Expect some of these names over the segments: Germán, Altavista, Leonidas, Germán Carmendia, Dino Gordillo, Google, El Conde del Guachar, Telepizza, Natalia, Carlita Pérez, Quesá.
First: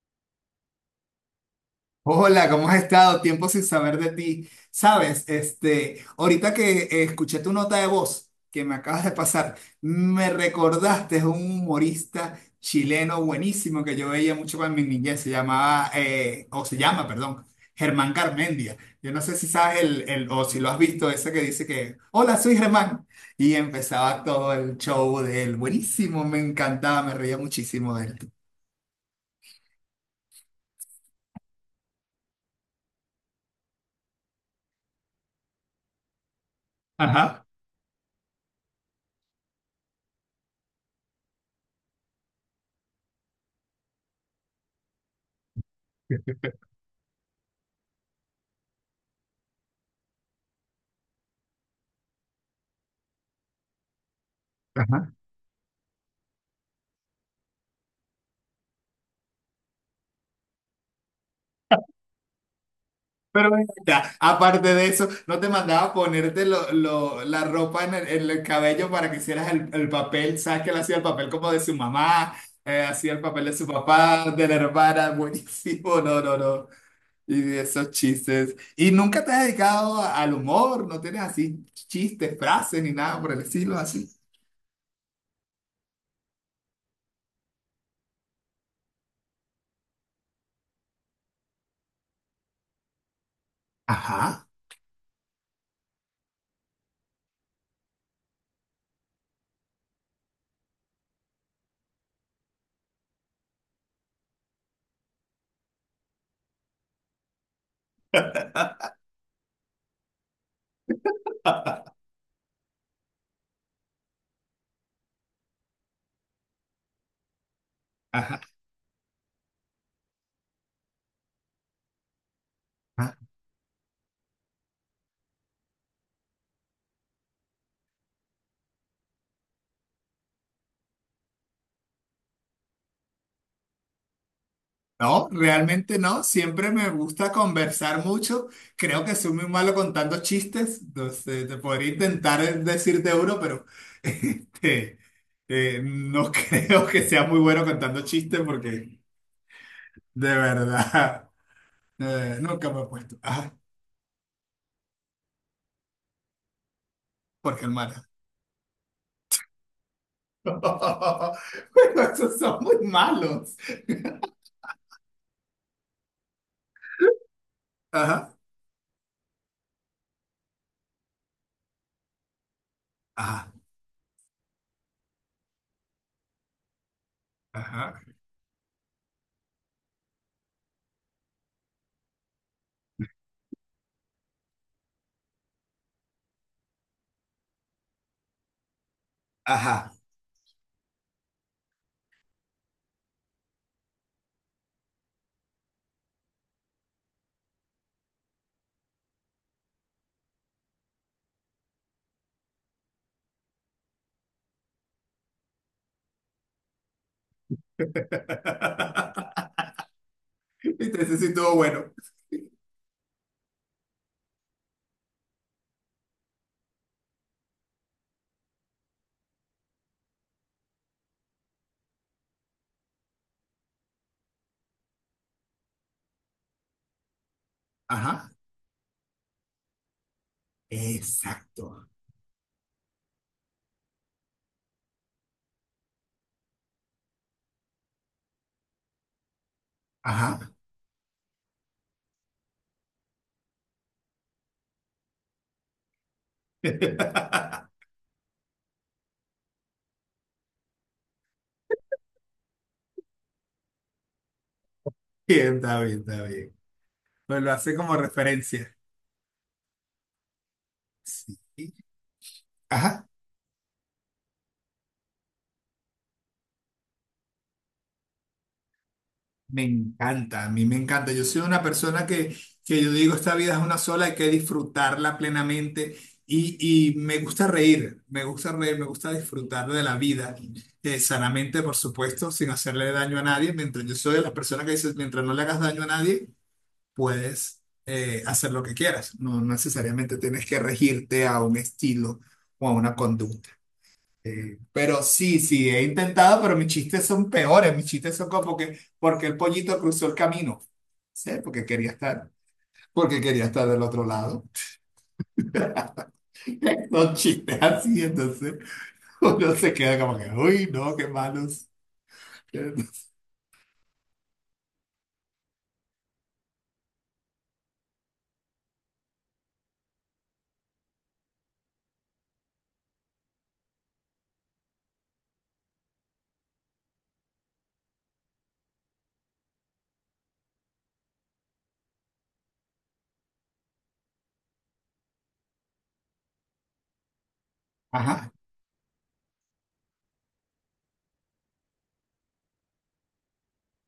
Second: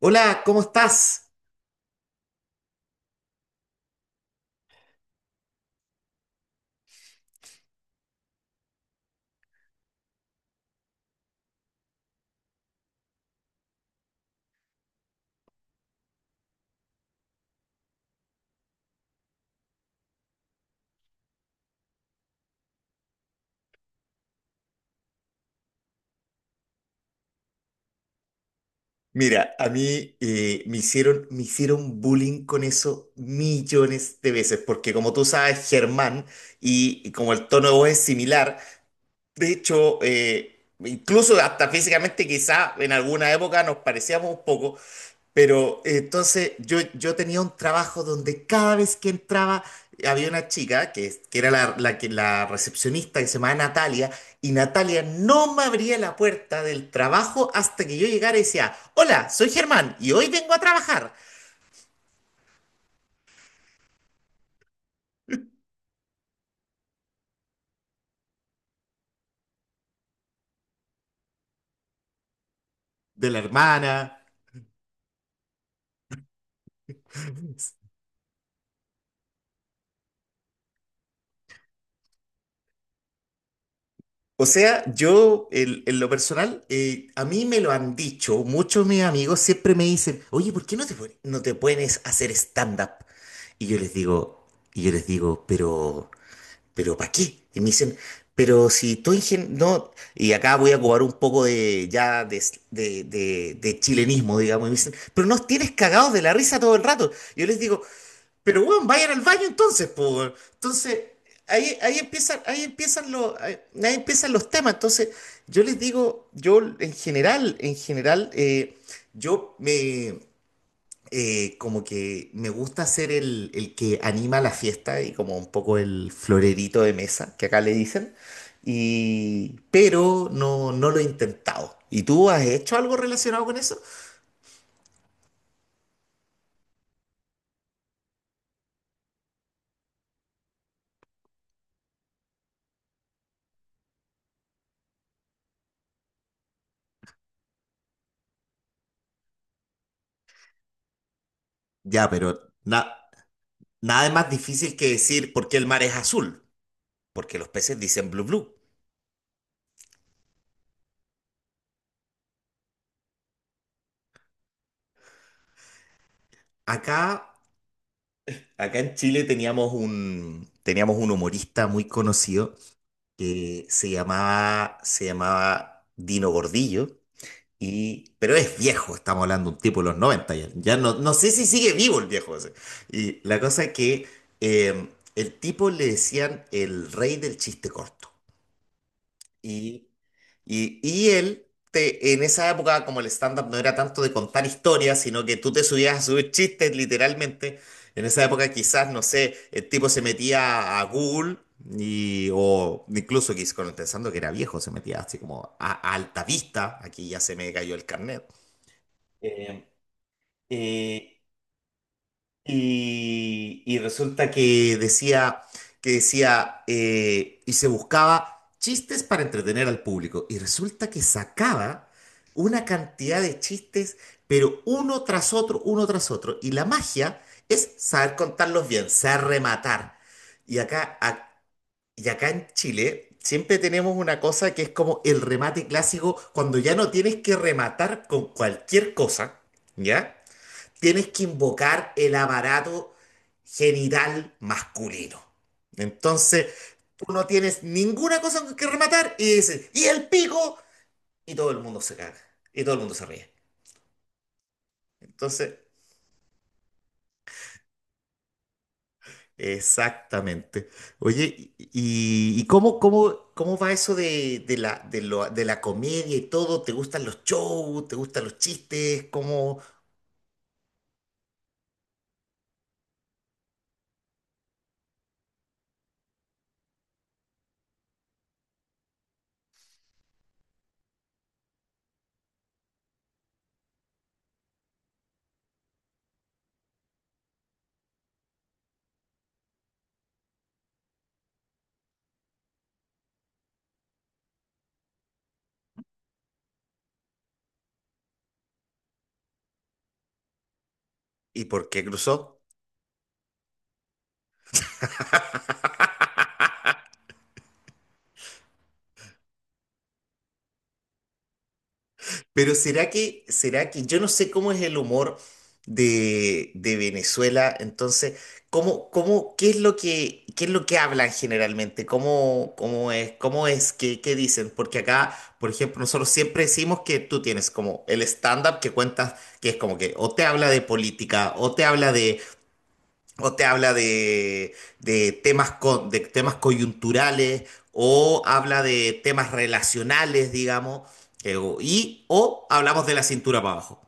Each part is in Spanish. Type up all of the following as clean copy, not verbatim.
Hola, ¿cómo estás? Hola, ¿cómo has estado? Tiempo sin saber de ti. Sabes, este, ahorita que escuché tu nota de voz que me acabas de pasar, me recordaste a un humorista chileno buenísimo que yo veía mucho cuando en mi niñez. Se llamaba, o se llama, perdón, Germán Carmendia. Yo no sé si sabes o si lo has visto, ese que dice que, hola, soy Germán. Y empezaba todo el show de él. Buenísimo, me encantaba, me reía muchísimo de él. Mira, a mí me hicieron bullying con eso millones de veces, porque como tú sabes, Germán, y como Ajá. el tono de voz es similar, de hecho, incluso hasta físicamente quizá en alguna época nos parecíamos un poco. Pero entonces yo tenía un trabajo donde cada vez que entraba había una chica que era la recepcionista que se llamaba Natalia, y Natalia no me abría la puerta del trabajo hasta que yo llegara y decía, hola, soy Germán y hoy vengo a trabajar Pero ven acá, aparte de eso, ¿no te mandaba ponerte la ropa en el cabello para que hicieras el papel? ¿Sabes que él hacía el papel como de su mamá? Hacía el de la papel de su hermana. papá, de la hermana, buenísimo, no, no, no. Y de esos chistes. ¿Y nunca te has dedicado a- al humor? ¿No tienes así chistes, frases ni nada por el estilo así? O sea, en lo personal, a mí me lo han dicho, muchos de mis amigos siempre me dicen, oye, ¿por qué no no te pones a hacer stand-up? Y yo les digo, Ajá, y yo les digo, pero... ¿Pero para qué? Y me dicen, pero si tú no, y acá voy a cobrar un poco de ya de chilenismo, digamos, y me dicen, pero nos tienes cagados de la risa todo el rato. Yo les digo, pero weón, vayan al baño entonces, po, weón. Entonces, ahí ahí empiezan los temas. Entonces, yo les digo, yo en general, ajá. Yo me como que me gusta ser el que anima la fiesta y como un poco el florerito de mesa, que acá le dicen, y, pero no, no lo he intentado. ¿Y tú has hecho algo relacionado con eso? No, realmente no. Siempre me gusta conversar mucho. Creo que soy muy malo contando chistes. Entonces, te podría intentar decirte uno, pero este, no creo que sea muy bueno contando chistes porque de verdad Ya, nunca me he puesto. Ah, nada es más difícil que decir por qué el mar es azul, porque los porque peces hermana. dicen blue blue. Bueno, esos son muy malos. Acá, Ajá, acá en Chile teníamos un humorista muy conocido ajá, que se llamaba Dino Gordillo. ajá, Y, pero es viejo, estamos hablando de un tipo de los 90 ya. Ya no, no sé si sigue vivo el viejo ese. Y la cosa es que eh, el tipo le decían el rey del chiste corto. Y, ajá. y él, en esa época, como el stand-up no era tanto de contar historias, sino que tú te subías a subir chistes literalmente. En esa época quizás, no sé, el tipo se metía a Google y, o incluso pensando que era viejo, se metía así como a Altavista. Aquí ya se me cayó el carnet. eh, eh, Entonces sí estuvo bueno. y, y resulta que decía, y se buscaba chistes para entretener al público. Y resulta que sacaba una cantidad de chistes, pero uno tras otro, uno tras otro. Y la magia es saber Ajá, contarlos bien, saber rematar. Y acá, a- exacto. y acá en Chile siempre tenemos una cosa que es como el remate clásico, cuando ya no tienes que rematar con cualquier cosa, ¿ya? Ajá. Tienes que invocar el aparato genital masculino. Entonces, tú no tienes ninguna cosa con que rematar y dices, ¡y el pico! Y todo el mundo se caga, y todo el mundo se ríe. Bien, Entonces, está bien, está bien. Pues lo hace como referencia. exactamente. Sí. Oye, ¿y, y- y cómo, Ajá, cómo, cómo va eso de la comedia y todo? ¿Te gustan los shows? ¿Te gustan los chistes? ¿Cómo? me encanta, a mí me encanta. Yo soy una persona que yo digo, esta vida es una sola, hay que disfrutarla plenamente y, y me gusta reír, me gusta reír, me gusta disfrutar de la vida, sanamente, por supuesto, sin hacerle daño a nadie, mientras yo soy de las personas que dice, mientras no le hagas daño a nadie. Puedes hacer lo que quieras. No no necesariamente tienes que regirte a un estilo o a una conducta. Pero sí, sí, he intentado, pero mis chistes son peores. Mis chistes son como que, porque el pollito cruzó el camino. ¿Sí? ¿Y Porque por qué quería cruzó? porque quería estar del otro lado. Son chistes así, entonces uno se queda como que, uy, no, qué malos. Pero será que, yo no sé cómo es el humor de Venezuela. Entonces, ¿qué es lo qué es lo que hablan generalmente? ¿Cómo es, qué dicen? Porque acá, por ejemplo, nosotros siempre decimos que tú tienes como el stand-up que cuentas, que es como que o te habla de política, o te habla de, o te habla de temas de temas coyunturales, o Ajá. habla de temas relacionales, digamos, y o hablamos de la cintura para abajo.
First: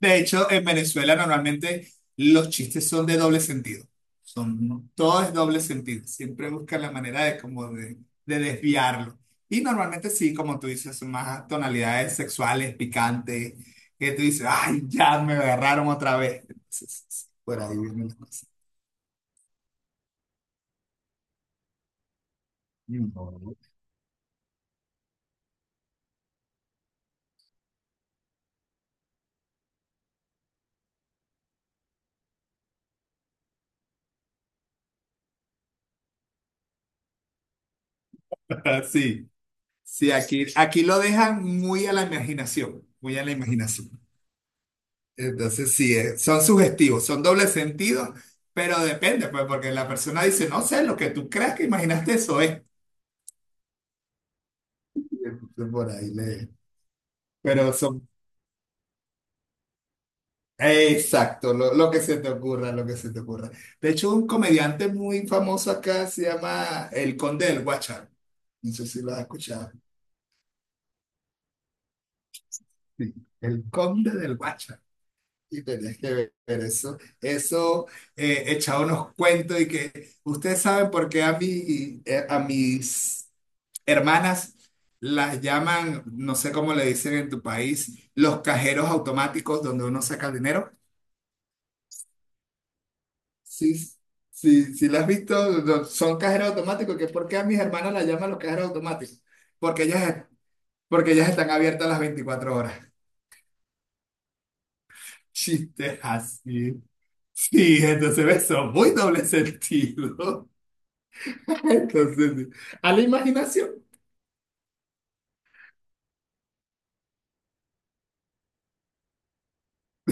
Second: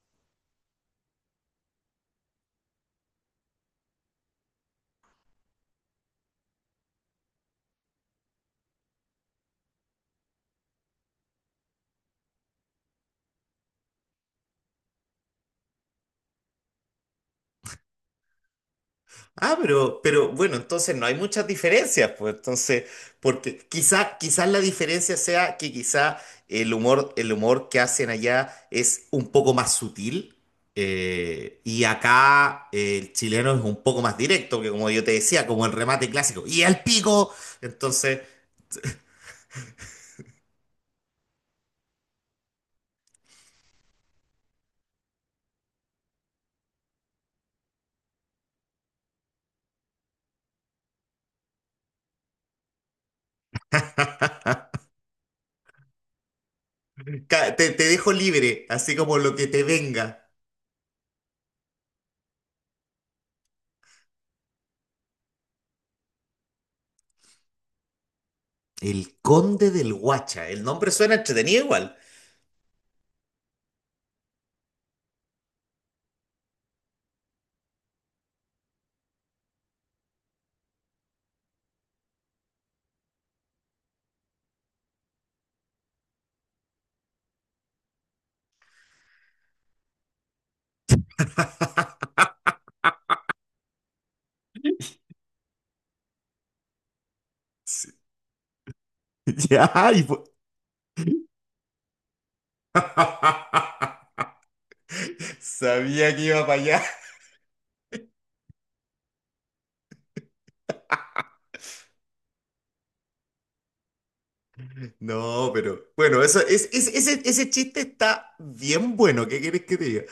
De hecho, en Venezuela normalmente los chistes son de doble sentido. Son, todo es doble sentido. Siempre buscan la manera de de, desviarlo. Y normalmente sí, como tú dices, son más tonalidades sexuales, picantes, que tú dices, ay, ya me agarraron otra vez. Entonces, sí, por ahí vienen las cosas. Ah, pero bueno, entonces no hay muchas diferencias, pues entonces, No. porque quizás la diferencia sea que quizá el humor que hacen allá es un poco más sutil. Y acá el chileno es un poco más directo, que como yo te decía, como el remate clásico, y el pico, entonces, Sí, sí, aquí, aquí lo dejan muy a la imaginación, muy a la imaginación. Entonces, sí, son sugestivos, son doble sentido, pero depende, pues, porque la persona dice, no sé, lo que tú creas que imaginaste eso es. Y entonces por ahí le... Ca- Te, Pero te son... dejo libre, así como lo que te venga. Exacto, lo que se te ocurra, lo que se te ocurra. De hecho, un comediante muy famoso acá se llama El Conde del Guachar. No sé si lo El has Conde escuchado. del Guacha. El nombre suena entretenido igual. Sí, El Conde del Guachar. Y tenés que ver eso. Eso echaba unos cuentos y que ustedes saben por qué a mí, a mis hermanas las llaman, no sé cómo le dicen en tu país, los cajeros automáticos donde uno saca el dinero. Sí, sí, sí, las has visto. No, son cajeros automáticos, que por qué a mis Sí. hermanas las llaman los cajeros automáticos. Porque Ya, porque ellas están abiertas las 24 horas. Chistes sabía que iba para allá. así. Sí, entonces eso, muy doble sentido. Entonces, sí. A la imaginación. No, pero bueno, eso ese chiste está bien bueno. ¿Qué quieres que te diga?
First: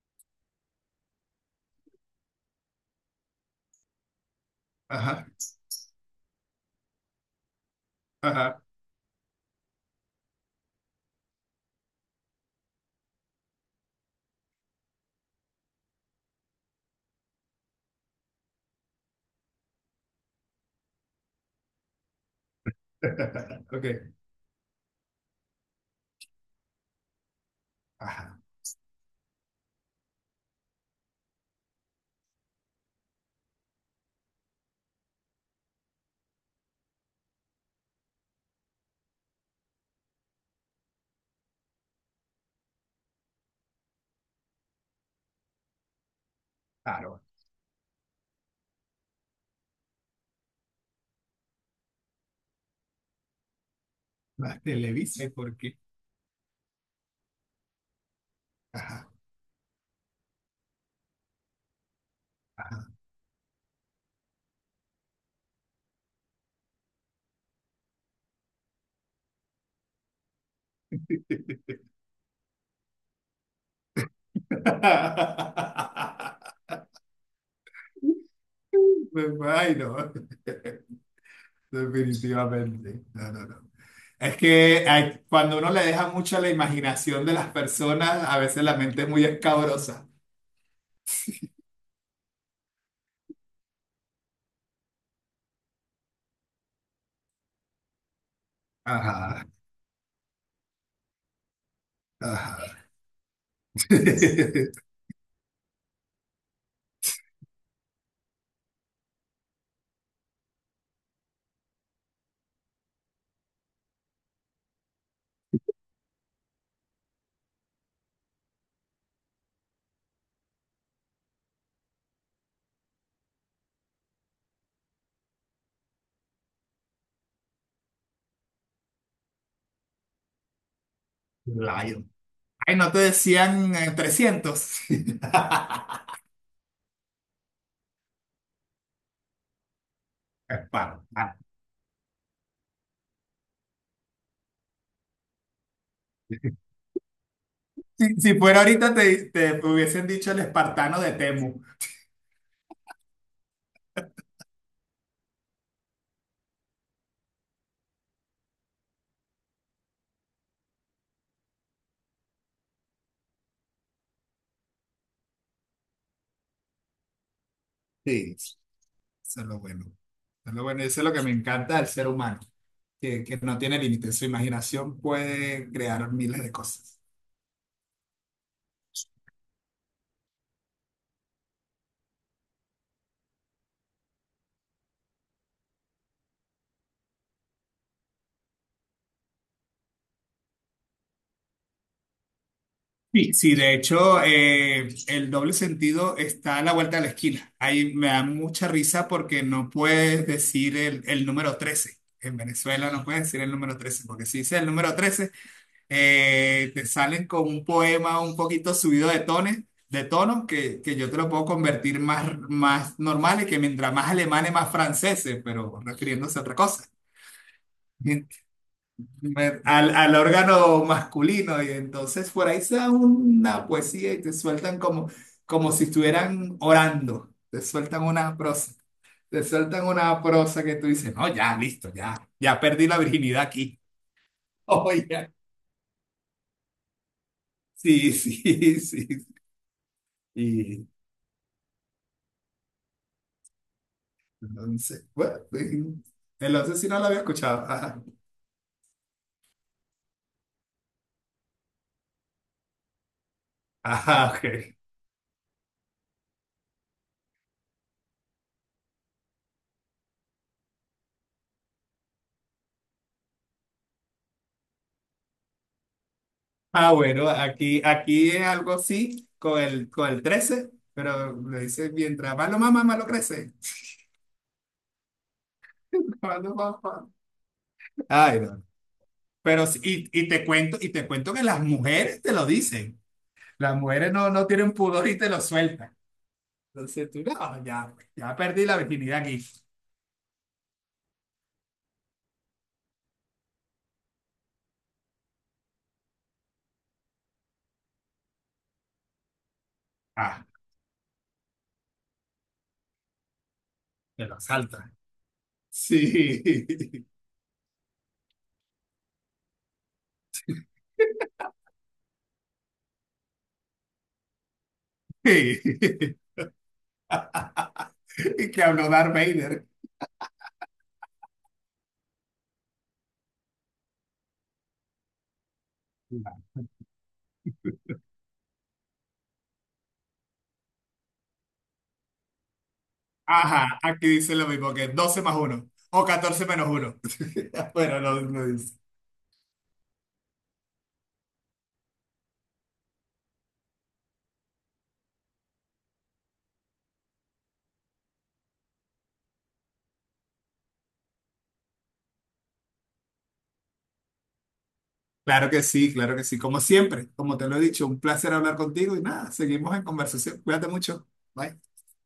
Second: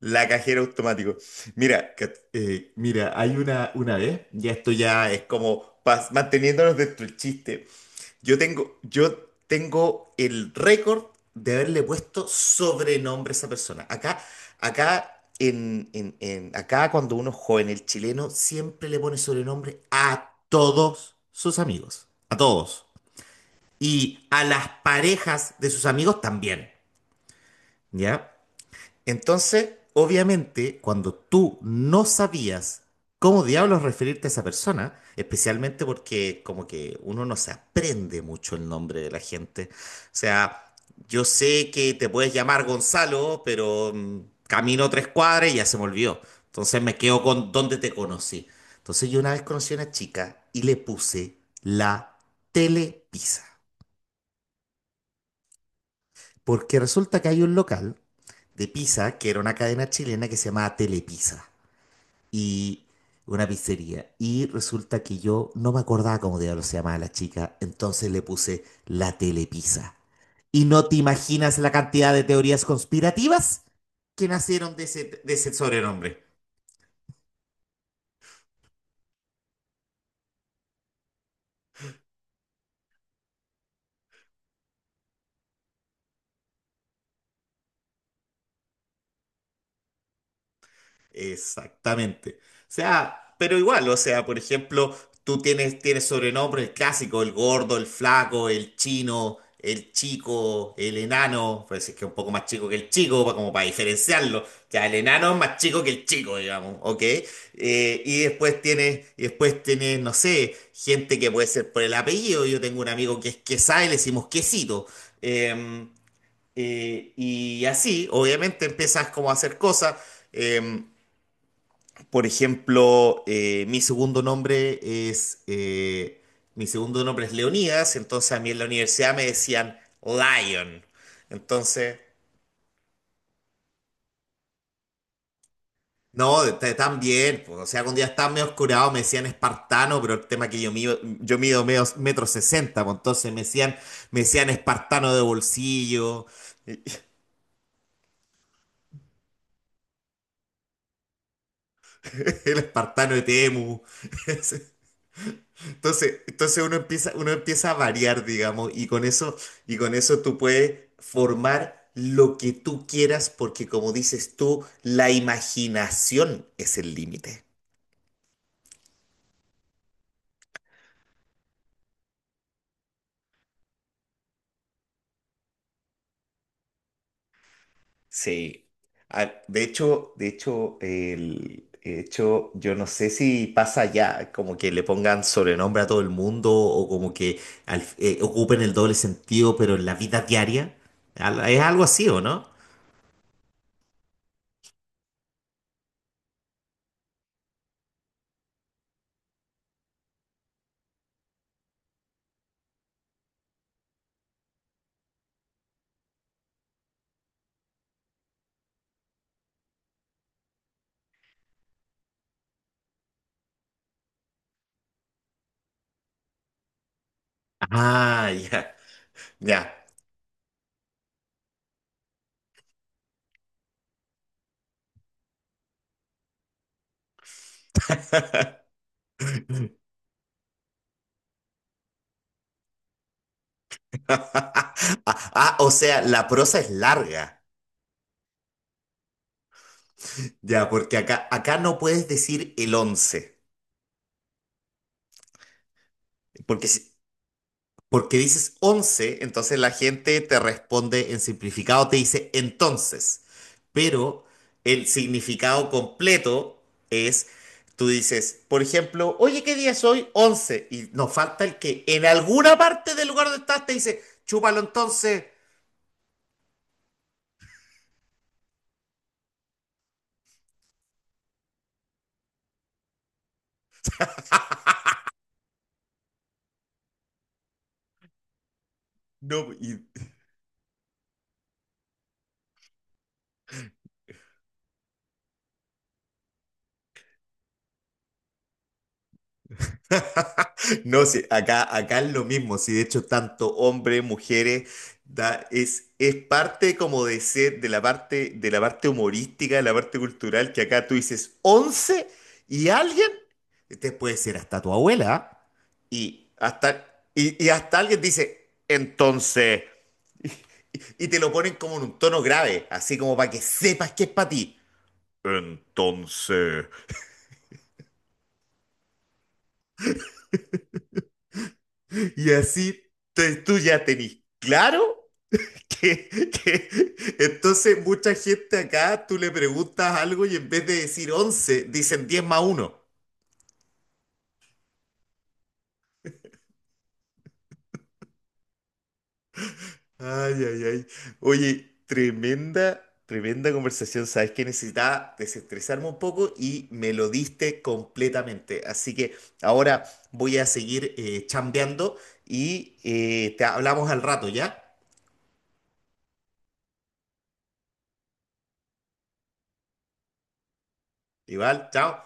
La cajera automático. Mira, mira, hay una vez, ya esto ya es Ajá, como manteniéndonos dentro del chiste. Ajá. Yo tengo el récord de haberle puesto sobrenombre a esa persona. Acá, acá, en- acá cuando uno es joven, el chileno siempre le pone sobrenombre a todos sus amigos. A todos. Ok, Y a las parejas de sus amigos también. ¿Ya? ajá, Entonces, obviamente, cuando tú no sabías cómo diablos referirte a esa persona, especialmente porque como que uno no se aprende mucho el nombre de la gente. O sea, yo sé que te puedes llamar Gonzalo, pero camino 3 cuadras y ya se me olvidó. Entonces me claro. quedo con dónde te conocí. Entonces yo una vez conocí a una chica y le puse la Telepizza. La televisa, ¿y por qué? Porque resulta que hay un local de Ajá. pizza que era una cadena chilena que se llamaba Telepizza, y una pizzería. Y resulta que yo no me acordaba cómo diablos se llamaba la chica, entonces le puse la telepizza. Y no te imaginas la cantidad de teorías conspirativas que nacieron de ese sobrenombre. Me imagino. Definitivamente. No, no, no. Es que hay- cuando uno le deja mucho a la imaginación de las personas, a veces la mente es muy escabrosa. Exactamente. O sea, pero igual, o sea, por ejemplo, tienes sobrenombres: el clásico, el gordo, el flaco, el chino, Ajá, el chico, el enano, pues es que es un poco más chico que ajá. el chico, como para diferenciarlo. Ya, el enano es más chico que el chico, digamos, ¿ok? Y después tienes, no sé, gente que puede ser por el apellido. Yo tengo un amigo que es Quesá y le decimos Quesito. Em, y así, obviamente, empiezas como a hacer cosas. em, por ejemplo, es eh, mi segundo nombre es Leonidas, entonces a mí en la universidad me decían Lion. Entonces, Lion. Ay, no te decían 300. no, también, pues, o sea, cuando ya estaba medio oscurado me decían espartano, pero el tema es que Esparo. yo mido medio, metro sesenta, pues, entonces me decían espartano de bolsillo. Si, si fuera ahorita te, te hubiesen dicho el espartano de Temu. El espartano de Temu. Entonces, uno empieza a variar, digamos, y con eso tú puedes formar lo que tú quieras, porque como dices tú, la imaginación es el límite. Sí. Eso es lo bueno. Eso es lo bueno. Y eso es lo que me encanta del ser humano, que no tiene límites. Su imaginación puede crear miles de cosas. Sí. Ah, de hecho, yo no sé si pasa ya, como que le pongan sobrenombre a todo el mundo, o como que ocupen el doble sentido, pero en la vida diaria. ¿Es algo así o no? Sí, sí, de hecho, el doble sentido está a la vuelta de la esquina. Ahí me da mucha risa porque no puedes decir el número 13. En Venezuela no puedes decir el número 13 porque si dices el número 13 te salen con un poema un poquito subido de tones, de tono, que yo te lo puedo convertir más, más normal y que mientras más alemanes, más franceses, pero refiriéndose a otra cosa. Ah, ya, Me- ya. Al órgano masculino y entonces por ahí se da una poesía y te sueltan como, como si estuvieran orando, te sueltan una prosa, te sueltan una prosa que tú dices, no, ya, listo, ya, ya perdí la virginidad aquí. Oye, Ah, o sea, la prosa es larga. sí, sí, sí. Ya, Sí. porque acá, acá no puedes decir el 11, Entonces bueno, el porque, 11 sí no lo había escuchado. Ajá. porque dices 11, entonces la gente te responde en simplificado, te dice entonces. Pero Ajá, ok. el significado completo es, tú dices, por ejemplo, oye, ¿qué día es hoy? 11. Y nos falta el que en alguna parte del lugar donde estás te dice, chúpalo entonces. Ah, bueno, aquí, aquí es algo así con el 13 pero le dice, mientras más lo mama, más lo crece. Más lo mama. Ay, no. No, Pero y... sí, y te cuento que las mujeres te lo dicen. Las mujeres no, no tienen pudor y te lo sueltan. Entonces tú, no, ya, ya perdí la virginidad aquí. No, sí, acá, acá es lo mismo, sí, de hecho, tanto hombres, mujeres, da, es parte como de ser, de la parte humorística, de la parte Ah, cultural, que acá tú dices 11 y alguien, te puede te ser lo hasta tu salta. abuela, ¿ah? Y Sí. hasta, y hasta alguien dice, entonces, y te lo ponen como en un tono grave, así como para que sepas que es para ti. Sí. Entonces, Y que habló Darth Vader. y así tú ya tenés claro. que- que- Entonces, mucha gente acá, tú le preguntas algo y en vez de decir 11 dicen 10 más uno. Ajá, aquí dice lo mismo que 12 más 1 o 14 menos 1. Bueno, lo dice. Ay, ay, ay. Oye, tremenda, tremenda conversación. Sabes que necesitaba desestresarme un poco y me lo diste completamente. Así que ahora voy a seguir chambeando y te hablamos al rato, ¿ya? Claro que sí, claro que sí. Como siempre, como te lo he dicho, un placer hablar contigo y nada, seguimos en conversación. Cuídate mucho. Bye. Igual, chao.